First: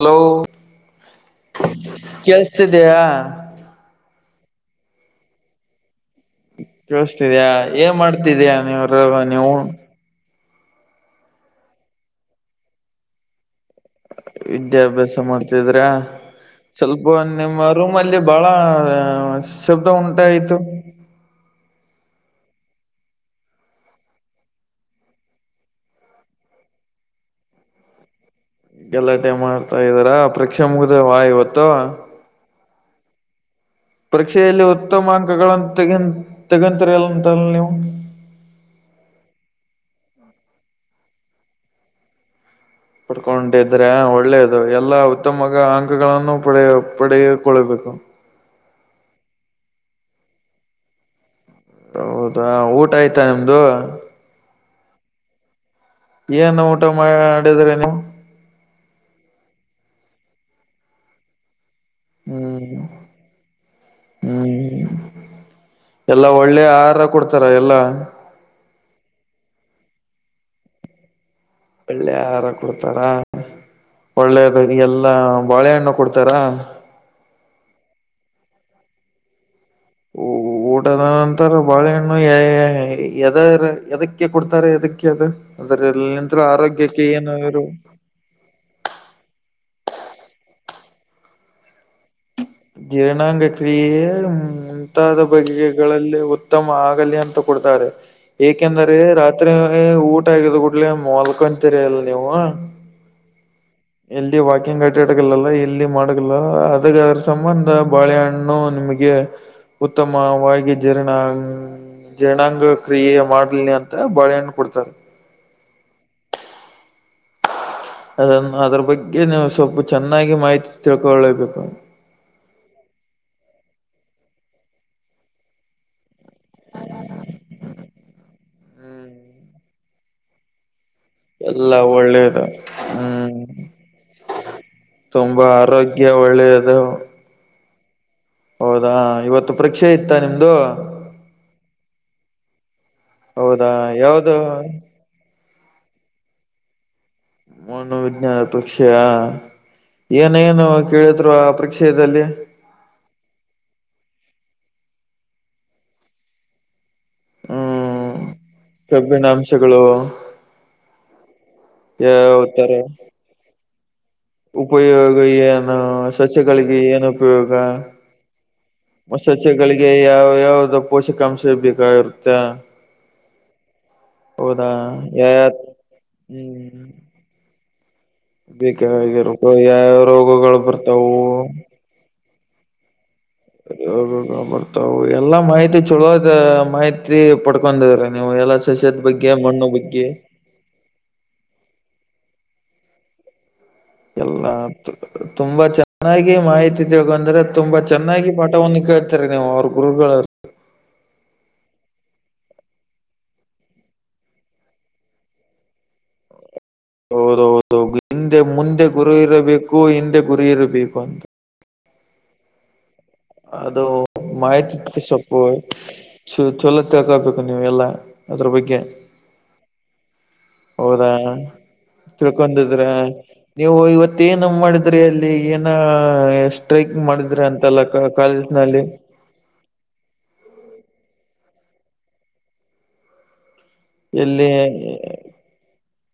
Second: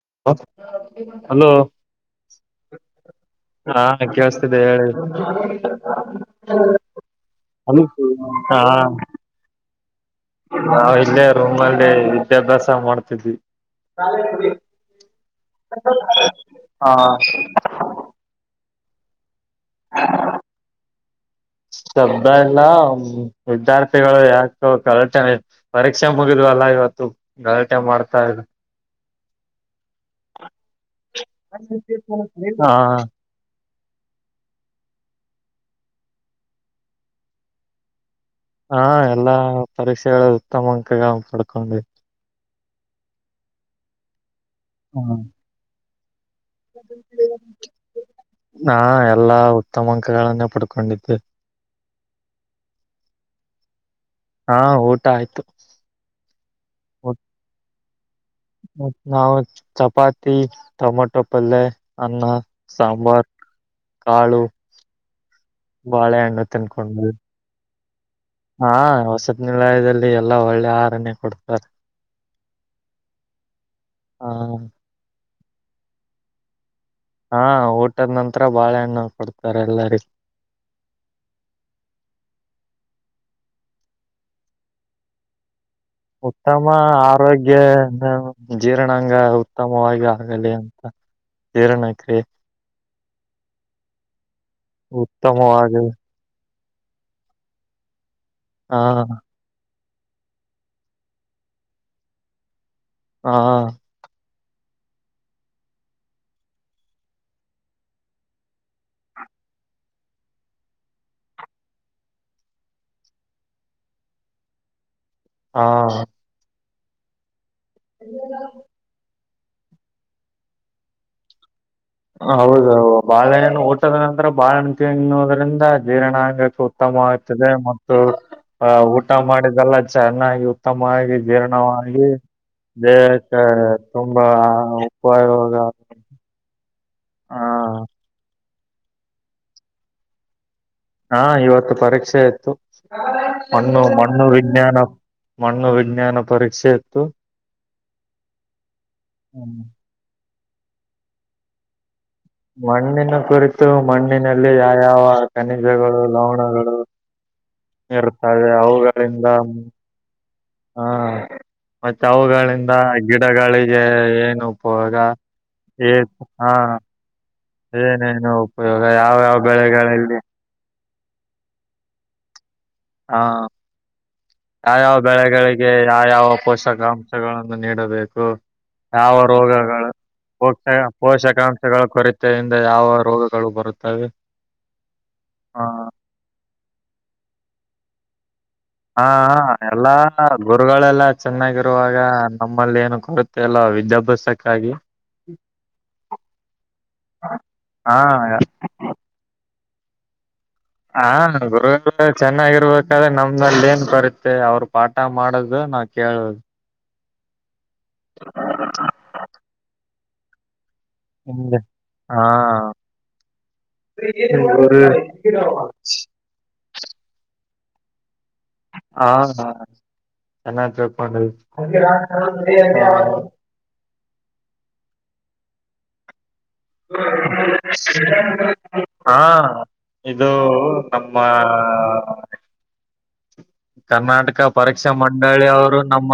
Hello hello ಕೇೇಳಸ್ತಿದಯಾ ಹಾ ಕೇೇಳಸ್ತಿದೆ ಹೇಳಿ. ಕೇಳಸ್ತಿದ್ಯಾ ಏನ್ ಮಾಡ್ತಿದಯ ನೀವ್ರ ನೀವು. ನಾವವು ಇಲ್ಲೇ ರೂಮ್ ಅಲ್ಲಿ ವಿದ್ಯಾಭ್ಯಾಸ ಮಾಡ್ತಿದ್ವಿ. ವಿದ್ಯಾಭ್ಯಾಸ ಮಾಡ್ತಿದ್ರ ಸ್ವಲ್ಪ ನಿಮ್ಮ ರೂಮ ಲ್ಲಿ ಬಹಳ ಶಬ್ದ ಉಂಟಾಯ್ತು. ಶಬ್ದ ಎಲ್ಲ ವಿದ್ಯಾರ್ಥಿಗಳು ಯಾಕು ಕಳತಾನೆ ಪರೀಕ್ಷೆ ಮುಗಿದ್ವ ಅಲ್ಲಾ ಇವತ್ತು ಗಲಾಟೆ ಮಾಡ್ತಾ ಇದ್ವಿ. ಗಲಾಟೆ ಮಾಡ್ತಾ ಇದ್ದಾರಾ ಪ್ರಕ್ಷಾ ಮುಗ್ದ ವಾ ಇವತ್ತು. ಹಾ ಪರೀಕ್ಷೆಯಲ್ಲಿ ಉತ್ತಮ ಅಂಕಗಳನ್ನು ತಗ ತೆಗಂತಿರಲ್ಲ ಅಂತಲ್ ನೀವು. ಹಾ ಎಲ್ಲಾ ಪರೀಕ್ಷೆಗಳು ಉತ್ತಮ ಅಂಕ ಪಡ್ಕೊಂಡಿ ಪಡ್ಕೊಂಡಿದ್ರೆ ಒಳ್ಳೇದು ಎಲ್ಲಾ ಉತ್ತಮ ಅಂಕಗಳನ್ನು ಪಡೆಯ ಪಡೆಯಕೊಳ್ಬೇಕು ನಾ ಎಲ್ಲಾ ಉತ್ತಮ ಅಂಕಗಳನ್ನೇ ಪಡ್ಕೊಂಡಿದ್ದೆ. ಹೌದಾ ಊಟ ಆಯ್ತಾ ನಿಮ್ದು? ಹಾ ಊಟ ಆಯ್ತು. ಏನ್ ಊಟ ಮಾಡಿದ್ರಿ ನೀವ? ಮ ನಾವ್ ಚಪಾತಿ ಟೊಮೊಟೊ ಪಲ್ಲೆ. ಅನ್ನ ಹ್ಮ್ ಸಾಂಬಾರ್ ಕಾಳು ಹ ಬಾಳೆ ಅಣ್ಣು ತಿನ್ಕೊಂಡ್ವಿ. ತರ ಎಲ್ಲಾ ಹಾ ವಸತಿ ನಿಲಯದಲ್ಲಿ ಎಲ್ಲಾ ಒಳ್ಳೆ ಆಹಾರಾನೇ ಕೊಡ ಒಳ್ಳೆ ಆಹಾರ ಕೊಡ್ತಾರ ಹ ಒಳ್ಳೆದು ಎಲ್ಲಾ ಬಾಳೆಹಣ್ಣು ಕೊಡ್ತಾರಾ? ಹಾ ಊಟದ್ ನಂತರ ಬಾಳೆಹಣ್ಣ ಕೊಡ್ತಾರೆ ಎಲ್ಲರಿಗು ಊ ಊ ಊಟದ ನಂತರ ಬಾಳೆಹಣ್ಣು ಯ ಯ ಎದರ್ ಎದಕ್ಕೆ ಕೊಡ್ತಾರೆ ಎದಕ್ಕೆ ಅದ? ಅದರಲ್ಲಿ ಉತ್ತಮ ಆರೋಗ್ಯ ಎಂದರೇನು? ಜೀರ್ಣಾಂಗ ಉತ್ತಮವಾಗಿ ಆಗಲಿ ಅಂತ ಜೀರ್ಣಕ್ರಿಯೆ. ಜೀರ್ಣಾಂಗ ಕ್ರಿಯೆ ಮುಂತಾದ ಉತ್ತಮವಾಗಿ ಬಗೆಗಳಲ್ಲಿ ಉತ್ತಮ ಆಗಲಿ ಅಂತ ಕೊಡ್ತಾರೆ ಹಾ ಏಕೆಂದರೆ ರಾ ಏ ಏ ಊಟ ಆಗಿದ್ ಕೂಡ್ಲೆ ಮಲ್ಕೊಂತೀರಿ ಅಲ್ ನೀವು ಹಾ ಇಲ್ಲಿ ವಾಕಿಂಗ್ ಅಡ್ಯಾಡಂಗಿಲ್ ಅಲಾ ಇಲ್ಲಿ ಮಡಿಗ್ಲಾ ಅದರ್ ಸಂಬಂಧ ಬಾಳೆಹಣ್ಣು ನಿಮಗ ಉತ್ತಮವಾಗಿ ಜೀರ್ಣ ಜೀರ್ಣಾಂಗ ಕ್ರಿಯೆ ಮಾಡ್ಲಿ ಅಂತ ಬಾಳೆಹಣ್ಣ ಕೊಡ್ತಾರ. ಹಾ ಅದನ್ನು ಅದ್ರ ಬಗ್ಗೆ ನೀವು ಸ್ವಲ್ಪ ಚೆನ್ನಾಗಿ ಮಾಹಿತಿ ತಿಳ್ಕೊಳ್ಳೇಬೇಕು. ಹೌದೌ ಬಾಳೆಹಣ್ಣು ಊಟದ ನಂತರ ಬಾಳೆಹಣ್ಣ ತಿನ್ನುವದ್ರಿಂದ ಜೀರ್ಣಾಂಗಕ್ಕೂ ಉತ್ತಮವಾಯ್ತದೇ ಮತ್ತು ಆ ಊಟ ಹ್ಮ್ ಮಾಡಿದೆಲ್ಲ ಚೆನ್ನಾಗಿ ಉತ್ತಮ ಆಗಿ ಎಲ್ಲ ಜೀರ್ಣವಾಗಿ ಒಳ್ಳೇದು ಹ್ಮ್ ದೇಹಕ್ಕೆ ತುಂಬಾ ಉಪಯೋಗ ಗೆ ಒಳ್ಳೆಯದು. ಹಾ ಹೌದಾ ಇವತ್ತು ಪರೀಕ್ಷೆ ಇತ್ತ ನಿಮ್ದು? ಹಾ ಇವತ್ತು ಪರೀಕ್ಷೆ ಇತ್ತು ಹೌದಾ ಮಣ್ಣು ಮಣ್ಣು ಯಾವ್ದು ವಿಜ್ಞಾನ. ಮಣ್ಣು ವಿಜ್ಞಾನ ಪರೀಕ್ಷೆ ಇತ್ತು. ಮನೋವಿಜ್ಞಾನ ಪರೀಕ್ಷೆಯಾ? ಏನೇನು ಕೇಳಿದ್ರು ಆ ಪರೀಕ್ಷಯದಲ್ಲಿ? ಮಣ್ಣಿನ ಕುರಿತು ಮಣ್ಣಿನಲ್ಲಿ ಯಾವ ಯಾವ ಖನಿಜಗಳು ಲವಣಗಳು ಹ್ಮ್ ಇರ್ತವೆ ಅವುಗಳಿಂದ ಕಬ್ಬಿಣಾಂಶಗಳು ಹಾ ಮತ್ತೆ ಯಾವ ತರ ಅವುಗಳಿಂದ ಗಿಡಗಳಿಗೆ ಏನ್ ಉಪಯೋಗ ಏನು ಹಾ ಸಸ್ಯಗಳಿಗೆ ಏನ ಉಪಯೋಗ? ಏನೇನು ಉಪಯೋಗ ಮ ಯಾವ್ಯಾವ ಸಸ್ಯಗಳಿಗೆ ಬೆಳೆಗಳಲ್ಲಿ ಯಾವ ಯಾವ್ದ ಪೋಷಕಾಂಶ ಬೇಕಾಗಿರುತ್ತೆ? ಹಾ ಹೌದಾ ಯಾವ್ಯಾವ ಯ ಬೆಳೆಗಳಿಗೆ ಯಾವ ಯಾವ ಪೋಷಕ ಹ್ಮ್ ಕಾಂಶಗಳನ್ನು ನೀಡಬೇಕು ಯಾವ ಬೇಕಾಗಿರ್ಬೇಕು ರೋಗಗಳು ಯಾವ ರೋಗಗಳು ಪೋಷ ಬರ್ತಾವು ಪೋಷಕಾಂಶಗಳು ಕೊರತ ಯಿಂದಾ ಯಾವ ರೋಗ ಹೌದಾನ ಬರ್ತಾವ ಎಲ್ಲಾ ಹ ಮಾಹಿತಿ ಚಲೋದ ಮಾಹಿತಿ ತಿ ಪಡ್ಕೊಂಡಿದ್ರ ನೀವು ಎಲ್ಲ ಸಸ್ಯದ ಹಾ ಬಗ್ಗೆ ಮಣ್ಣು ಎಲ್ಲಾ ಬಗ್ಗೆ. ಗುರುಗಳೆಲ್ಲ ಚೆನ್ನಾಗಿರುವಾಗ ನಮ್ಮಲ್ಲಿ ಏನು ಕೊರುತ್ತೆ ಅಲ್ಲ ಎಲ್ಲ ವಿದ್ಯಾಭ್ಯಾಸಕ್ಕಾಗಿ. ತುಂಬಾ ಚೆನ್ನಾಗಿ ಮಾಹಿತಿ ತಿಳ್ಕಂದ್ರೆ ತುಂಬಾ ಹಾ ಚೆನ್ನಾಗಿ ಪಾಠವನ್ನು ಕೆಲ್ಟ್ ತ್ತೀರಿ ನೀವ್ ಅವ್ರ್ ಗುರುಗಳು ಹ ಗುರು ಚೆನ್ನಾಗಿರ್ಬೇಕಾದ್ರೆ ನಮ್ದಲ್ಲಿ ಏನ್ ಕೊರತೆ ಅವರು ಪಾಠ ಮಾಡೋದು ನಾವ್ ಕೇಳ್ ಹೌದ ಹೌದು ಹಿಂದೆ ಮುಂದೆ ಗುರಿ ಇರಬೇಕು ಹಿಂದೆ ಗುರಿ ಇರಬೇಕು ಅಂತ ಇ ಹಾ ಅದು ಗುರು ಚ ಚಲೋ ತಿಳ್ಕೊಬೇಕು ನೀವು ಎಲ್ಲ ಅದ್ರ ಬಗ್ಗೆ. ಹಾ ಹಾ ಚೆನ್ನಾಗ ಹೌದಾ ತಿಳ್ಗೊಂದಿವಿ. ತಿಳ್ಕೊಂಡಿದ್ರ [unintelligible] ನೀವು ಇವತ್ತ ಏನ ಮಾಡಿದ್ರಿ ಅಲ್ಲಿ ಏನ ಎಷ್ಟ ಟ್ರೈಕ್ ಮಾಡಿದ್ರೆ ಅಂತಲ್ಲ ಕಾಲೇಜ್ ನಲ್ಲಿ. ಹಾ ಇದು ನಮ್ಮ ಕರ್ನಾಟಕ ಎಲ್ಲಿ ಪರೀಕ್ಷಾ ಮಂಡಳಿ ಅವರು ನಮ್ಮ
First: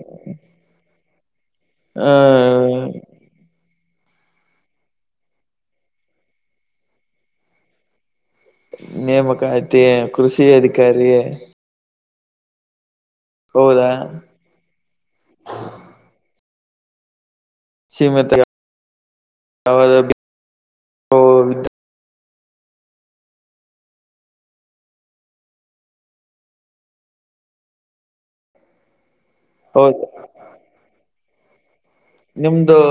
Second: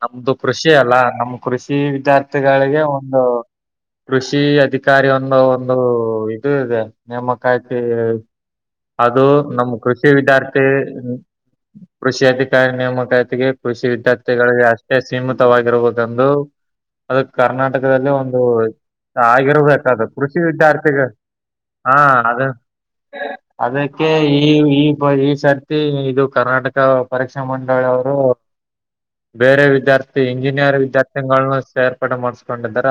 ನಮ್ದು ಕೃಷಿ ಅಲ್ಲ ನಮ ಕೃಷಿ ಆ ವಿದ್ಯಾರ್ಥಿಗಳಿಗೆ ಒಂದು ಕೃಷಿ ಅಧಿಕಾರಿ ಒಂದು ಒಂದು ಇದು ಇದೆ ನೇಮಕಾತಿ ಅದು ನೇಮಕ ನಮ್ಮ್ ಐತಿ ಕೃಷಿ ವಿದ್ಯಾರ್ಥಿ ಅಧಿಕಾರಿ ಕೃಷಿ ಅಧಿಕಾರಿ ನೇಮಕಾತಿಗೆ ಕೃಷಿ ಹೌದಾ ವಿದ್ಯಾರ್ಥಿಗಳಿಗೆ ಅಷ್ಟೇ ಸೀಮಿತವಾಗಿರ್ಬದಂದು ಅದ ಕರ್ನಾಟಕದಲ್ಲಿ ಸೀಮಿತ ಒಂದು ಆಗಿರಬೇಕದು ಅದು ಕೃಷಿ ವಿದ್ಯಾರ್ಥಿಗೆ ಹಾ ಅದ ಅದಕ್ಕೆ ಈ ಈ ಈ ಸರ್ತಿ ಇದು ಕರ್ನಾಟಕ ಪರೀಕ್ಷಾ ಮಂಡಳಿಯ ಅವರು ಬೇರೆ ಹೌದು ವಿದ್ಯಾರ್ಥಿ ಇಂಜಿನಿಯರ್ ವಿದ್ಯಾ ತಿಂಗಳನ್ನ ಸೇರ್ಪಡೆ ನಿಮ್ದು ಮಾಡಿಸ್ಕೊಂಡಿದ್ದಾರೆ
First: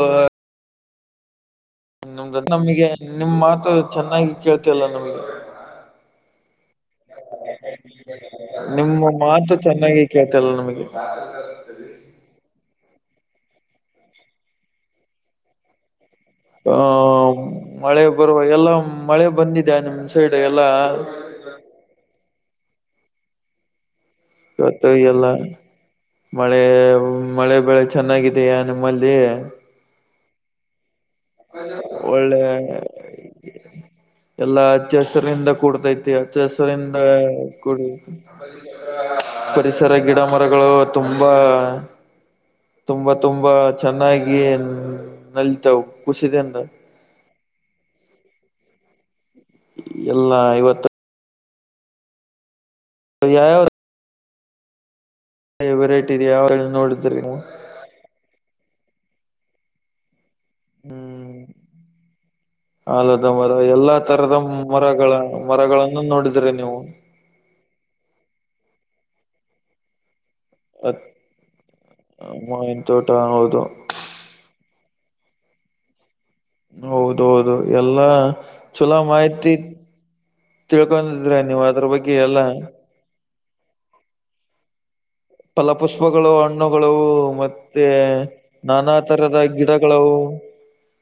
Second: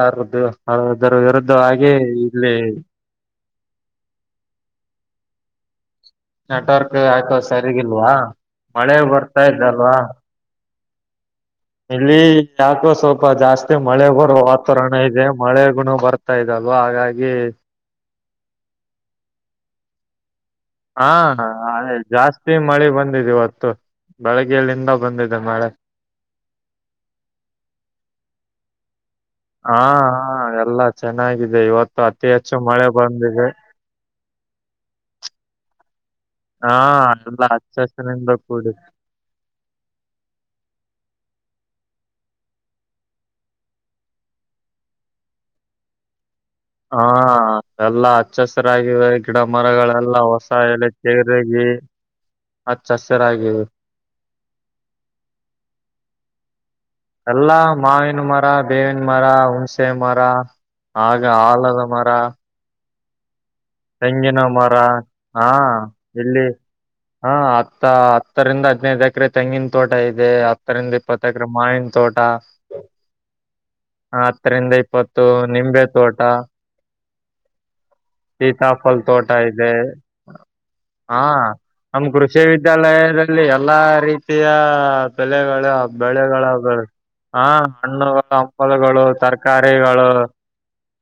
ಆದದರ ವಿರುದ್ಧ ಆ ನಮ್ದ ನಮಗೆ ನಿಮ್ ಮಾತು ಚೆನ್ನಾಗಿ ಕೇಳ್ತಲ್ಲ ನಮಗೆ. ನೆಟ್ವರ್ಕ್ ಯಾಕೊ ಸರಿಗಿಲ್ವಾ ಮಳೆ ಬರ್ತಾಯ್ತಲ್ವಾ. ತೆಲ್ಲ ನಮಗೆ. ಇಲ್ಲಿ ಯಾಕೋ ಸ್ವಲ್ಪ ಜಾಸ್ತಿ ಮಳೆ ಬರೊ ವಾತಾವರಣ ಇದೆ ಮಳೆ ಗುಣ ಬರತ್ ಹ ಮಳೆ ಬರುವ ಎಲ್ಲ ಮಳೆ ಬಂದಿದ್ಯಾ ನಿಮ್ ಸೈಡ್ ಎಲ್ಲಾ. ಹಾ ಹಾಗೆ ಜಾಸ್ತಿ ಮಳೆ ಬಂದಿದೆ ಇವತ್ತು ಇವತ್ತು ಬೆಳಗ್ಗೆಯಿಂದ ಎಲ್ಲ ಬಂದಿದೆ ಮಳೆ. ಮಳೆ ಮಳೆ ಬೆಳೆ ಚೆನ್ನಾಗಿದೆಯ ನಿಮ್ಮಲ್ಲಿ. ಹಾ ಹಾ ಎಲ್ಲ ಚೆನ್ನಾಗಿದೆ ಇವತ್ತು ಅತಿ ಒಳ್ಳೆ ಹೆಚ್ಚು ಮಳೆ ಬಂದಿದೆ. ಎಲ್ಲಾ ಹಚ್ಚ ಹಸರಿಂದ ಕೂಡ್ತೈತಿ ಹಚ್ಚ ಹಾ ಹಸರಿಂದ ಎಲ್ಲಾ ಹಚ್ಚ ಕುಡಿ ಹಸಿರಿನಿಂದ ಕೂಡಿ ಪರಿಸರ ಗಿಡ ಮರಗಳು ತುಂಬಾ. ತುಂಬಾ ತುಂಬಾ ಚೆನ್ನಾಗಿ ನಲ್ತವು ಖುಷಿದ್ ಇಂದ. ಹಾ ಎಲ್ಲಾ ಹಚ್ಚಸಿರಾಗಿವೆ ಗಿಡ ಮರಗಳೆಲ್ಲ ಎಲ್ಲಾ ಹೊಸ ಇವತ್ತು ಎಲೆ ತೆರೆಗಿ ಹಚ್ಚು ಯಾವ್ಯಾವ ಹಸರಾಗಿವೆ. ವೆರೈಟಿ ಇದೆಯಾ [unintelligible] ನೋಡುದ್ ಎಲ್ಲಾ ಮಾವಿನ ಮರ ಬೇವಿನ ಮರ ಹುಣಸೆ ಮರ. ಆಗ ಹ್ಮ್ ಹಾಲದ ಮರ. ಆಲದ ಮರ ಎಲ್ಲಾ ತರದ ತೆಂಗಿನ ಮರ ಮರಗಳ ಹಾ ಮರಗಳನ್ನು ಇಲ್ಲಿ ನೋಡಿದ್ರಿ ನೀವು. ಹಾ ಹತ್ತ ಹತ್ತರಿಂದ ಹದ್ನೈದು ಎಕರೆ ತೆಂಗಿನ ತೋಟ ಇದೆ. [unintelligible] ಇಪ್ಪತ್ತು ಎಕರೆ ಮಾವಿನ್ ತೋಟ. ಮಾವಿನ ತೋಟ ಹೌದು ಹತ್ತರಿಂದ ಇಪ್ಪತ್ತು ನಿಂಬೆ ತೋಟ. ಹೌದೌದು ಎಲ್ಲಾ ಚಲೋ ಸೀತಾಫಲ್ ತೋಟ ಮಾಹಿತಿ ಇದೆ ಹಾ ತಿಳ್ಕೊಂಡಿದ್ರ ನೀವು ಅದ್ರ ನಮ್ ಬಗ್ಗೆ ಕೃಷಿ ಎಲ್ಲಾ ವಿದ್ಯಾಲಯದ್ ಇಲ್ಲಿ ಎಲ್ಲಾ ರೀತಿಯ ಬೆಲೆಗಳು ಫಲಪುಷ್ಪಗಳು ಬೆಳೆಗಳು ಅವುಗಳ ಹಣ್ಣುಗಳು ಹಾ ಮತ್ತೆ ಹಣ್ಣು ನಾನಾ ಹಂಪಲಗಳು ತರದ ಗಿಡಗಳು ತರಕಾರಿಗಳು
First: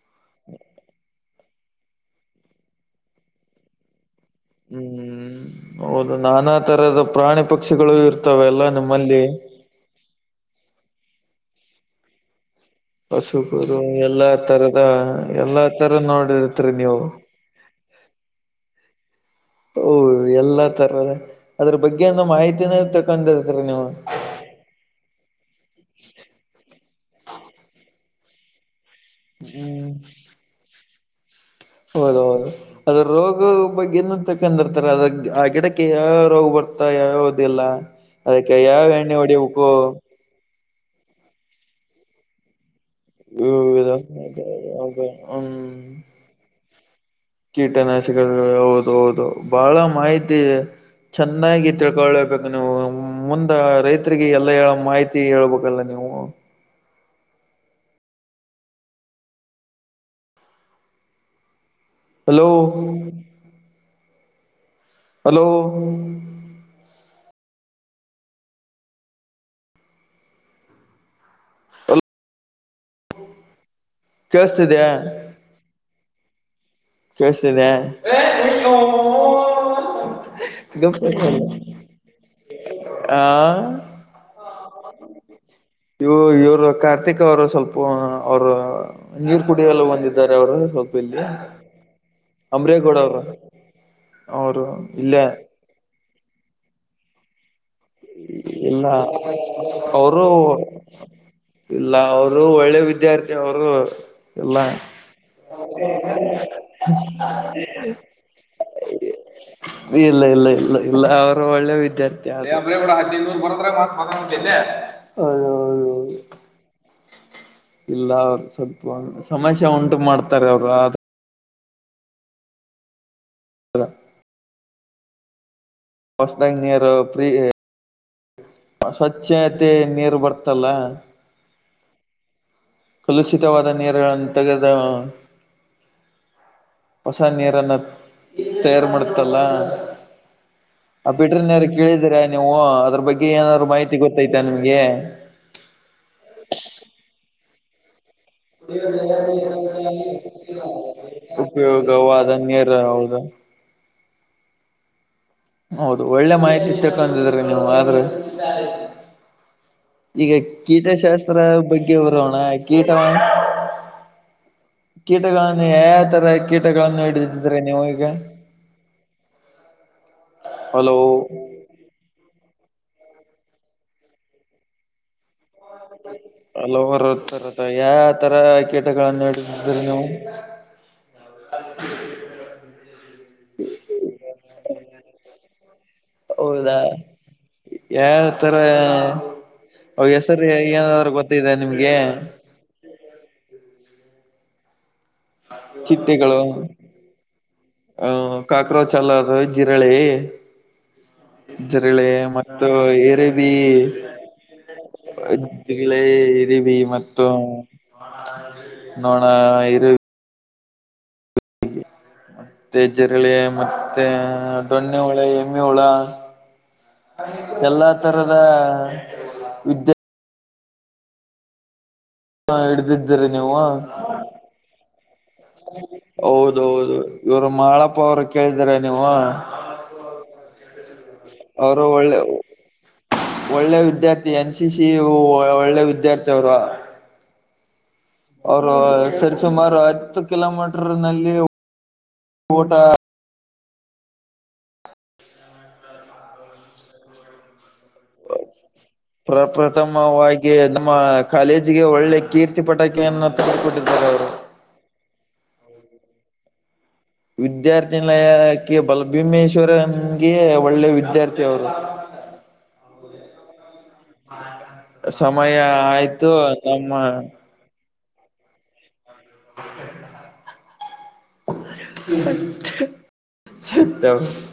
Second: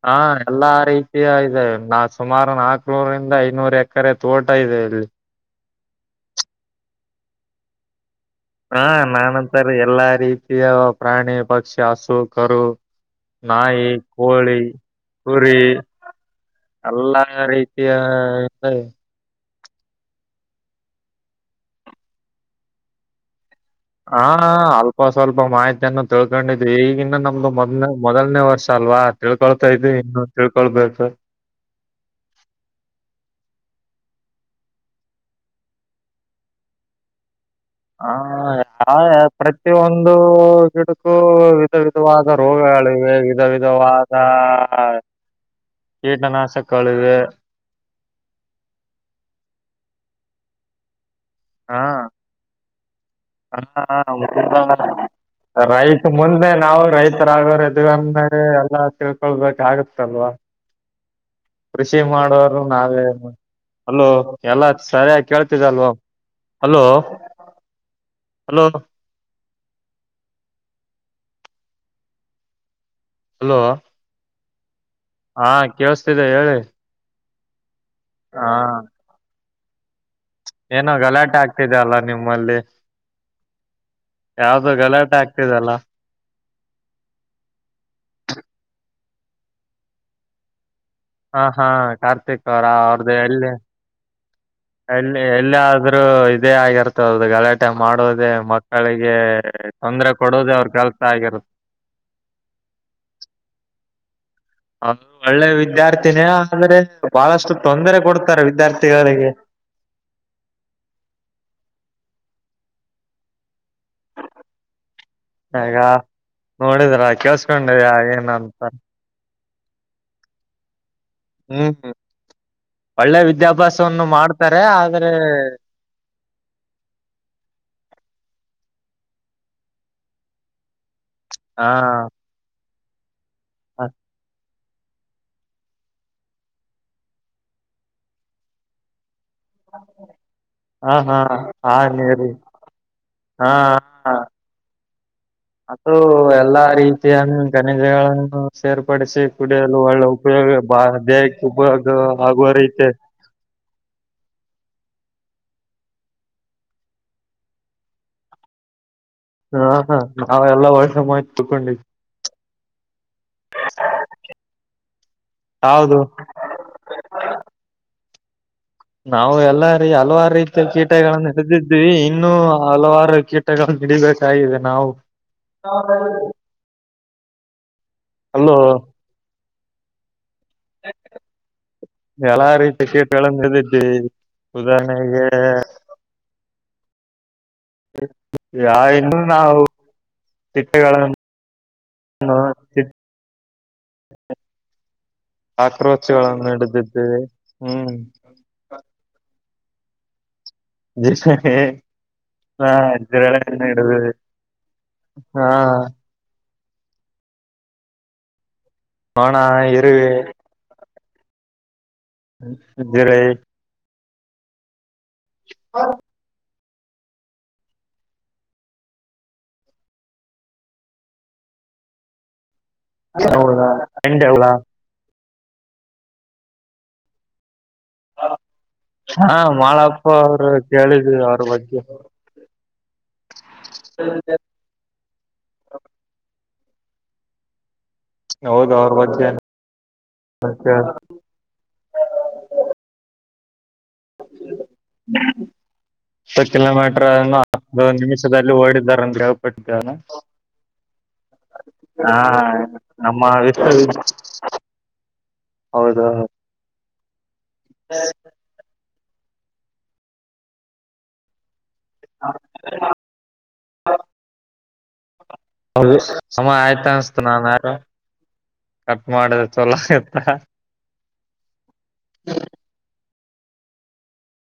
ಹಾ ಎಲ್ಲಾ ರೀತಿಯ ಇದೆ ನಾ ಸುಮಾರು ನಾಕ್ನೂರಿಂದ ಐದುವರೆ ಎಕರೆ ಕೆರೆ ತೋಟ ಇದೆ ಇಲ್ಲಿ. ಹ್ಮ್ ಹೌದು ನಾನಾ ತರದ ಪ್ರಾಣಿ ಪಕ್ಷಿಗಳು ಇರ್ತ ಹಾ ನಾನಂತಾರ ಎಲ್ಲಾ ರೀತಿಯ ಪ್ರಾಣಿ ಪಕ್ಷಿ ಹಸು ಕರು ಹಸು ಕರು ನಾಯಿ ಎಲ್ಲಾ ಕೋಳಿ ತರದ ಕುರಿ ಎಲ್ಲಾ ತರ ನೋಡಿರ್ತೀರಿ ನೀವು ಎಲ್ಲ ರೀತಿ ತೀಯಾ [unintelligible] ಓ ಎಲ್ಲ ತರದ ಅದ್ರ ಬಗ್ಗೆ ಒಂದ ಮಾಹಿತಿನೇ ತಿಳ್ಕೊಂಡಿರ್ತಿರಿ ನೀವು. ಹಾ ಅಲ್ಪ ಸ್ವಲ್ಪ ಮಾಹಿತಿಯನ್ನು ತಿಳ್ಕೊಂಡಿದ್ವಿ ಈಗಿನ್ನ ನಮ್ದ ಮೊದನೇ ಮೊದಲನೇ ವರ್ಷ ಅಲ್ವಾ ತಿಳ್ಕೊಳ್ತಾ ಹ್ಮ್ ಇದಿವಿ ಇನ್ನು ತಿಳ್ಕೊಳ್ಬೇಕು. ಹೌದು ಹೌದು ಅದ್ರ ರೋಗ ಬಗ್ಗೆನು ತಿಳ್ಕೊಂಡಿರ್ತಾರ ಅದ ಆ ಗಿಡಕ್ಕೆ ಯಾವ ರೋಗ ಬರ್ತಾ ಯಾವಾವದಿಲ್ಲ. ಹಾ [unintelligible] ಪ್ರತಿಯೊಂದು ಗಿಡಕೂ ವಿಧ ವಿಧ ವಿಧವಾದ ರೋಗಗಳಿವೆ ವಿಧ ಇವು ಇದು. ವಿಧವಾದ ಹ್ಮ್ ಕೀಟನಾಶಕ ಗಳಿವೆ. ಕೀಟನಾಶಕಗಳು ಹೌದು ಹೌದು ಬಹಳ ಮಾಹಿತಿ ಇದೆ. ಚೆನ್ನಾಗಿ ಹಾ ತಿಳ್ಕೊಳ್ಳೇಬೇಕು ನೀವು ಮುಂದ ರೈತರಿಗೆ ಎಲ್ಲ ಹಾ ಹೇಳ ಮಾಹಿತಿ ಹೇಳ್ಬೇಕಲ್ಲ ರೈತ ನೀವು. ಮುಂದೆ ನಾವು ರೈತರಾಗೋರು ಇದಿವಿ ಅಂದಮೇಲೆ ಎಲ್ಲಾ ತಿಳ್ಕೊಳ್ಬೇಕ ಆಗುತ್ತಲ್ವಾ. ಕೃಷಿ ಹಲೋ ಮಾಡೋರು ನಾವೇ ಹಲೋ ಎಲ್ಲ ಸರಿಯಾಗಿ ಹಲೋ ಕೇಳ್ತಿದೇಲ್ವ? ಹಲೋ ಹಲೋ ಹಲ ಹಲೋ ಕೇಳಸ್ತಿದೇಯಾ? ಹಾ ಕೆಳಸ್ತಿದೆ ಹೇಳಿ. ಕೇಳ್ಸ್ತಿದೆ ಹಾ ಏನೋ ಗಲಾಟೆ ಆಗ್ತಿದೇಯಲ್ಲ ನಿಮ್ಮಲ್ಲಿ? ಆ ಯಾವ್ದೋ ಗಲಾಟೆ ಆಗ್ತಿದೆಲ್? ಇವ ಇವರು ಕಾರ್ತಿಕ್ ಅವರು ಸ್ವಲ್ಪ ಅವ್ರ ನೀರ್ ಕುಡಿಯಲು ಬಂದಿದ್ದಾರೆ ಅವರು ಸ್ವಲ್ಪ ಇಲ್ಲಿ ಹ ಹಾ ಕಾರ್ತಿಕ್ ಅವ್ರ ಅಂಬ್ರೇಗೌಡ ಅವ್ರ್ದ ಅವರು ಎಲ್ಲಿ ಅವರು ಇಲ್ಲ ಎಲ್ಲಿ ಎಲ್ಲ ಆದ್ರೂ ಇದೇ ಆಗಿರ್ತ್ [unintelligible] ಟ್ಟ ಮಾಡೋದೇ ಇಲ್ಲ ಮಕ್ಕಳಿಗೆ ತೊಂದರೆ ಅವರು ಕೊಡುವುದೇ ಅವ್ರ ಕೆಲ್ಸ ಆಗಿರುತ್ತೆ. ಇಲ್ಲ ಅವರು ಒಳ್ಳೆ ವಿದ್ಯಾರ್ಥಿ ಅವರು ಇಲ್ಲ ಅದು ಒಳ್ಳೆ ವಿದ್ಯಾರ್ಥಿನೇ ಆದ್ರೆ ಬಹಳಷ್ಟು ತೊಂದರೆ ಕೊಡ್ತಾರೆ ವಿದ್ಯಾರ್ಥಿಗಳಿಗೆ ಇಲ್ಲ ಇಲ್ಲ ಇಲ್ಲ ಇಲ್ಲ ಅವರು ಒಳ್ಳೆ ವಿದ್ಯಾರ್ಥಿ. [unintelligible] [unintelligible] ನೋಡಿದ್ರ ಕೇಳಸ್ಕೊಂಡಿದ್ಯಾ ಇಲ್ಲ ಏನ ಅವರು ಅಂತ ಸ್ವಲ್ಪ ಸಮಸ್ಯೆ ಉಂಟು ಮಾಡ್ತಾರೆ ಅವರು ಆದ ಹ್ಮ್ ಹ್ಮ್ ಒಳ್ಳೆ ವಿದ್ಯಾಭ್ಯಾಸವನ್ನು ಮಾಡ್ತಾರೆ ಆದ್ರೆ ಹೊಸದಾಗಿ ನೀರು ಪ್ರೀ ಸ್ವಚ್ಛತೆ ನೀರು ಬರ್ತಲ್ಲ ಹಾ ಕಲುಷಿತವಾದ ನೀರಗಳನ್ನು ತೆಗೆದ ಹೊಸ ನೀರನ್ನ ತಯಾರ ಮಾಡುತ್ತಲ್ಲ ಹಾ ಆ ಹಾ ಬಿಟ್ರನ್ ಹಾ ಕೇಳಿದೀರಾ ನೀರಿ ನೀವು ಅದ್ರ ಬಗ್ಗೆ ಹಾ ಏನಾದ್ರು ಮಾಹಿತಿ ಗೊತ್ತೈತಾ ನಿಮ್ಗೆ? ಅದು ಎಲ್ಲಾ ರೀತಿಯನ್ನು ಖಣಿಜಗಳನ್ನು. ಸೇರ್ಪಡಿಸಿ ಕುಡಿಯಲು ಒಳ್ಳೆ ಉಪಯೋಗ ಬಾರದೇ ಉಪಯೋಗ ಉಪಯೋಗವಾದ ಆಗುವ ನೀರು ರೀತೆ. ಹೌದು ಹೌದು ಒಳ್ಳೆ ಮಾಹಿತಿ ತಿಳ್ಕೊಂಡಿದಿರಿ ನೀವು ಆದ್ರೆ. ಹ ಹ ಈಗ ನಾವೆಲ್ಲಾ ಒಳ್ಳೆ ಮಾಹಿತಿ ಕೀಟಶಾಸ್ತ್ರ ತಿಳ್ಕೊಂಡಿ ಬಗ್ಗೆ ಬರೋಣ ಕೀಟ. ಕೀಟಗಳನ್ನು ಹೌದು ಯಾಯಾವ ತರ ಕೀಟಗಳನ್ನು ಹಿಡ್ಡಿದ್ರಿ ನೀವು ಈಗ. ನಾವು ಎಲ್ಲ ರೀ ಹಲವಾರ ರೀತಿಯ ಹಲವು ಕೀಟಗಳನ್ನು ಹಿಡಿದ. ವಿ ಇನ್ನು ಹಲವಾರು ಕೀಟಗಳು ಹಿಡಿ ಬೇಕಾಗಿದೆ ನಾವು. ಹಲವಾರು ತರ ಯಾಯಾ ತರದ ಅಲ್ಲೋ ಕೀಟಗಳಗಳನ್ನು ಹಹಿಡ್ಡಿದ್ರಿ ನೀವು. ಎಲ್ಲಾ ರೀತಿ ಕೀಟಗಳ ಹಿಡಿದಿಡ್ವಿ ಉದಾಹರಣೆಗೆ. ಹೌದಾ ಯಾವ್ಯಾವತರ. ಯಾ ಇನ್ನು ನಾವು ಅವ ಹೆಸರಿ ಏನಾದ್ರು ಗೊತ್ತಿದೆ ನಿಮ್ಗೆ. ಹಾ ತಿಧ್. ಚಿಟ್ಟೆಗಳು ಕೊಕ್ರೋಚ್ಗಳನ್ನ ಹಿಡಿದಿಡ್ವಿ ಹ್ಮ್. ಕಾಕ್ರೋಚ್ ಅಲ್ಲದು ಜಿರಳೆ. ಹ್ಮ್ ಜಿರಳೆ ಮತ್ತು ಹಾ ಜಿರಳೆ ಇರಬಿ. ಹಣ್ಣು ಹಿಡಿದು ಹಾ ಜಿರಳೆ ಇರಿಬಿ ಮತ್ತು ನೋಣ ಇರು. ಮತ್ತೆ ಜಿರಳೆ ಮತ್ತೆ ದೊಣ್ಣೆ ಹುಳ ಎಮ್ಮೆ ಹುಳ. ಎಲ್ಲಾ ತರದ ವಿದ್ಯ. ಹಾ ಹಿಡ್ದಿದ್ದೀರಿ ನೀವು. ಹೌದಾ ಎಂಡೆ ಹೌದ ಹೌದೌದು ಇವರ ಮಾಳ. ಅಪ್ಪ ಅವ್ರು ಕೇಳಿದರ ನೀವು ಹಾ ಮಾಳಪ್ಪ ಅವರು ಕೇಳಿದ್ವಿ ಅವ್ರ ಬಗ್ಗೆ ಅವರು ಒಳ್ಳೆ. ಒಳ್ಳೆ ವಿದ್ಯಾರ್ಥಿ ಎನ್ ಸಿ ಸಿ ಒಳ್ಳೆ ವಿದ್ಯಾರ್ಥಿ ಅವರು. ಅವರು ಹೌದು ಅವ್ರ ಬಗ್ಗೆ ಸರಿ ಸುಮಾರು ಹತ್ತು ಕಿಲೋಮೀಟರ್ ಹತ್ತು ನಲ್ಲಿ ಊಟ. [inaudible] ಹತ್ತು ಕಿಲೋಮೀಟರ್ನ್ನು ಹತ್ತು ನಿಮಿಷದಲ್ಲಿ ಓಡಿದ್ದಾರೆ. ಯಾವ ಪ್ರ ಪೆಟ್ ಗಾಣ ಪ್ರಥಮವಾಗಿ ನಮ್ಮ ಕಾಲೇಜಿಗೆ ಹಾ ಒಳ್ಳೆ ಕೀರ್ತಿ ನಮ್ಮ. ಪಟಾಕಿಯನ್ನು ತಂದುಕೊಟ್ಟಿದ್ದಾರೆ ಅವರು ಹೌದಾ. ವಿದ್ಯಾರ್ಥಿನಲಯಕಿ ಬಲಭೀಮೇಶ್ವರನ್ಗೆ ಒಳ್ಳೆ ವಿದ್ಯಾರ್ಥಿ ಅವರು. [unintelligible] ಸಮಯ ಹೌದು ಆಯ್ತು ಸಮಯ ಆಯ್ತ ತಮ್ಮ. [unintelligible] ಕಟ್ ಮಾಡಿದ್ರ ಚಲೋ ಇತ್ತ. ಸತ್ತೇವ್.